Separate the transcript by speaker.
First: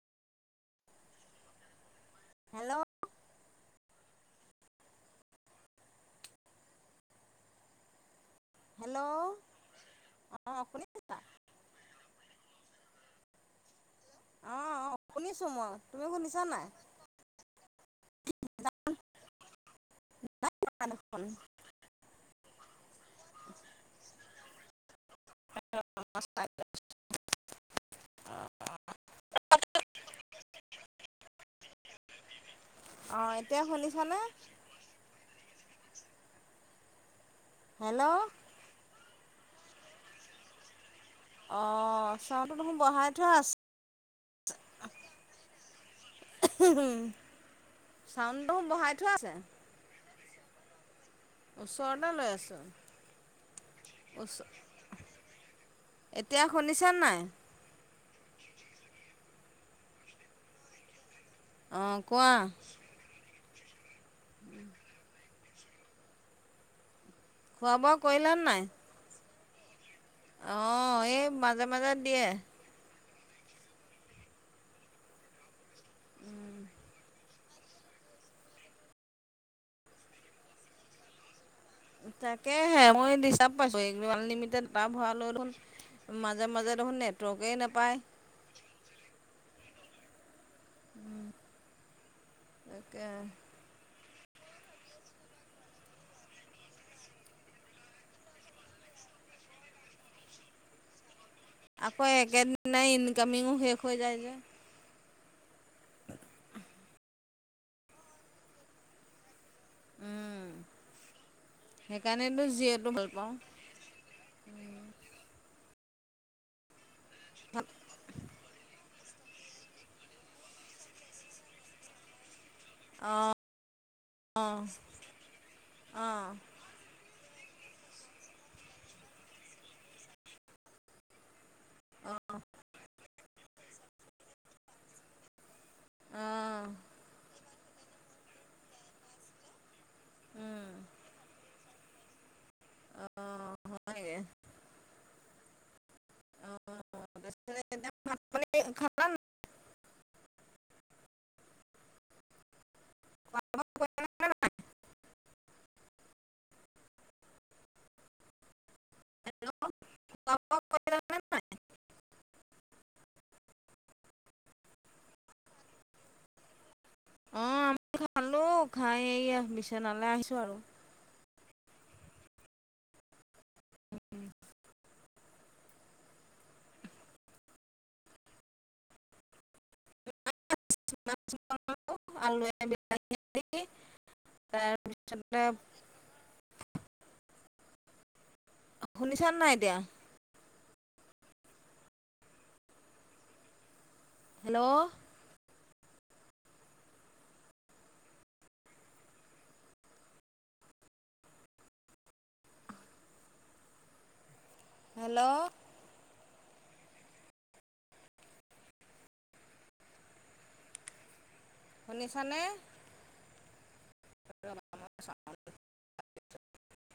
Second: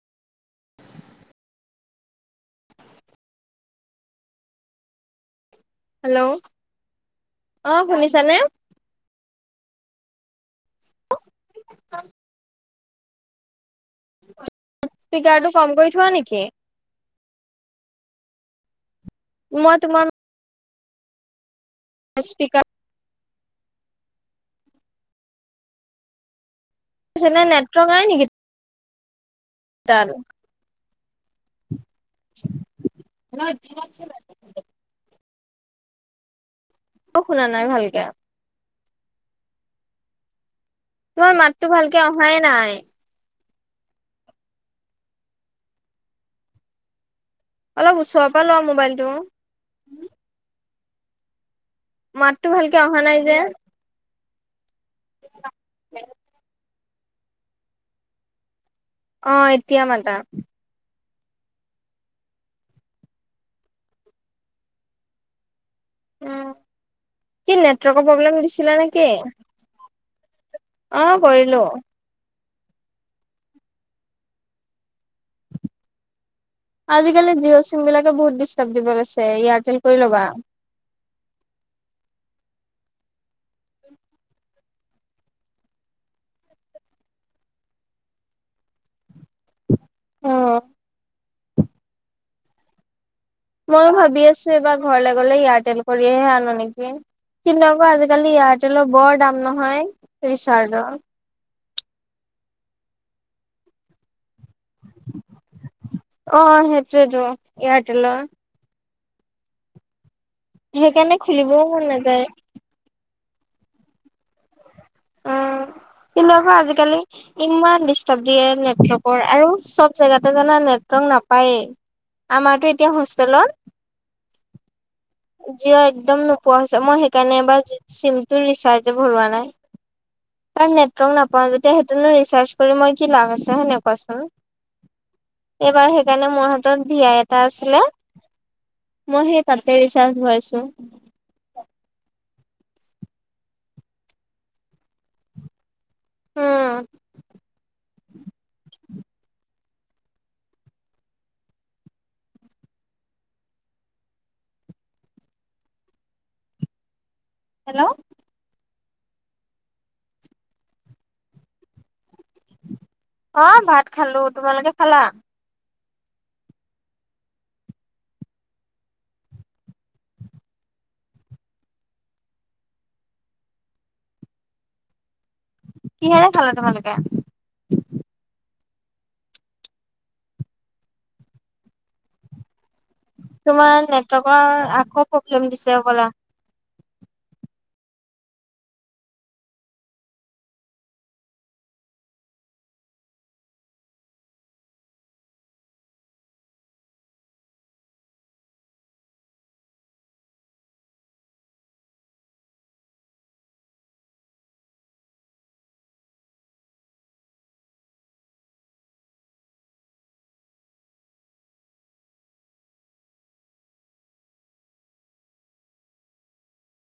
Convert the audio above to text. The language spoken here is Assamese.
Speaker 1: [unintelligible]
Speaker 2: হেল্ল'?
Speaker 1: হেল্ল'? অ'! শুনিছানে?
Speaker 2: হেল্ল'? অ'!
Speaker 1: [unintelligible]
Speaker 2: অ অ শুনিছো
Speaker 1: স্পীকাৰটো কম
Speaker 2: মই।
Speaker 1: কৰি
Speaker 2: তুমি
Speaker 1: থোৱা
Speaker 2: শুনিছা
Speaker 1: নেকি
Speaker 2: নাই?
Speaker 1: মই তোমান
Speaker 2: [unintelligible]
Speaker 1: স্পিকা টো চাইডে নেটৱৰ্ক নাই নেকি? তাৰো [inaudible]
Speaker 2: অ এতিয়া শুনিছানে?
Speaker 1: অ শুনা নাই ভালকে।
Speaker 2: হেল্ল'
Speaker 1: তোমাৰ
Speaker 2: অ
Speaker 1: মাততো ভালকে অহাই
Speaker 2: ছাউণ্ডটো
Speaker 1: নাই
Speaker 2: দেখোন বহাই থোৱা আছ-
Speaker 1: অলপ ওচৰৰ পৰা
Speaker 2: চাউণ্ডটো
Speaker 1: লোৱা
Speaker 2: বহাই
Speaker 1: মোবাইলটো
Speaker 2: থোৱা আছে। ওচৰতে লৈ
Speaker 1: মাততো
Speaker 2: আছো।
Speaker 1: ভালকে অহা নাই যে
Speaker 2: উচ, এতিয়া শুনিছ নাই?
Speaker 1: অ এতিয়া মাতা।
Speaker 2: অ কোৱা? [unintelligible]
Speaker 1: কি
Speaker 2: খোৱা বোৱা
Speaker 1: নেটৱৰ্কৰ
Speaker 2: কৰিলা
Speaker 1: প্ৰব্লেম দিছিলে নেকি?
Speaker 2: অ এই মাজে মাজে দিয়ে। উম।
Speaker 1: আজিকালি জিঅ' চিম বিলাকে বহুত ডিষ্টাব দিব লৈছে এয়াৰটেল কৰি লবা।
Speaker 2: তাকেহে মই ডিষ্টাব পাইছো মই এইটো আনলিমিটেড ডাটা ভৰালোহ দেখোন। মাজে মাজে দেখোন নেটৱৰ্কেই নেপায়।
Speaker 1: অ।
Speaker 2: উম তাকে।
Speaker 1: মই ভাবি আছো এইবাৰ ঘৰলৈ গ'লে এয়াৰটেল কৰিহে আনো নেকি। কিনক আজিকালি এয়াৰটেলৰ বৰ দাম নহয় ৰিচাৰ্জৰ।
Speaker 2: আকৌ একেদিনাই ইনকামিঙো শেষ হৈ যায় যে।
Speaker 1: অ সেইটোৱে টো এয়াৰটেলৰ।
Speaker 2: উম।
Speaker 1: সেইকাৰণে খুলিবও মন নাযায়।
Speaker 2: জিয়েটো ভাল পাওঁ।
Speaker 1: অ কিন্তু ক আজিকালি ইমান ডিষ্টাব দিয়ে নেৰ্টক। আৰু চব জেগাতে জানা নেটৱৰ্ক নাপায়। আমাৰতো এতিয়া
Speaker 2: অ',
Speaker 1: হোষ্টেলত জিঅ একদম
Speaker 2: অ',
Speaker 1: নোপোৱা হৈছে। মই সেইকাৰণে এবাৰ জি চিমটো ৰিচাৰ্জ ভৰোৱা নাই। তাৰ নেটৱৰ্ক নাপাওঁ যেতিয়া সেইটোনো ৰিচাৰ্জ কৰি মই কি লাভ আছে হয় নাই কোৱাচোন। এইবাৰ সেইকাৰণে মোৰ
Speaker 2: অ',
Speaker 1: হাতৰ ভিয়াই এটা আছিলে। মই সেই তাতে ৰিচাৰ্জ ভাৰাইছো।
Speaker 2: উম, অ হয়ে।
Speaker 1: হ।
Speaker 2: ইমান। অ',
Speaker 1: হেল্ল' অ ভাত খালো। তোমালোকে খালা?
Speaker 2: আমি খালো খাই এয়া বিচনালে আহিছো আৰু
Speaker 1: কিহেৰে খালা তোমালোকে?
Speaker 2: [unintelligible]
Speaker 1: তোমাৰ নেটৱৰ্কৰ আকৌ
Speaker 2: তাৰপিছতে
Speaker 1: প্ৰব্লেম দিছে সবলা।
Speaker 2: শুনিছা নাই এতিয়া? হেল্ল' হেল্ল' শুনিছা নে? [unintelligible]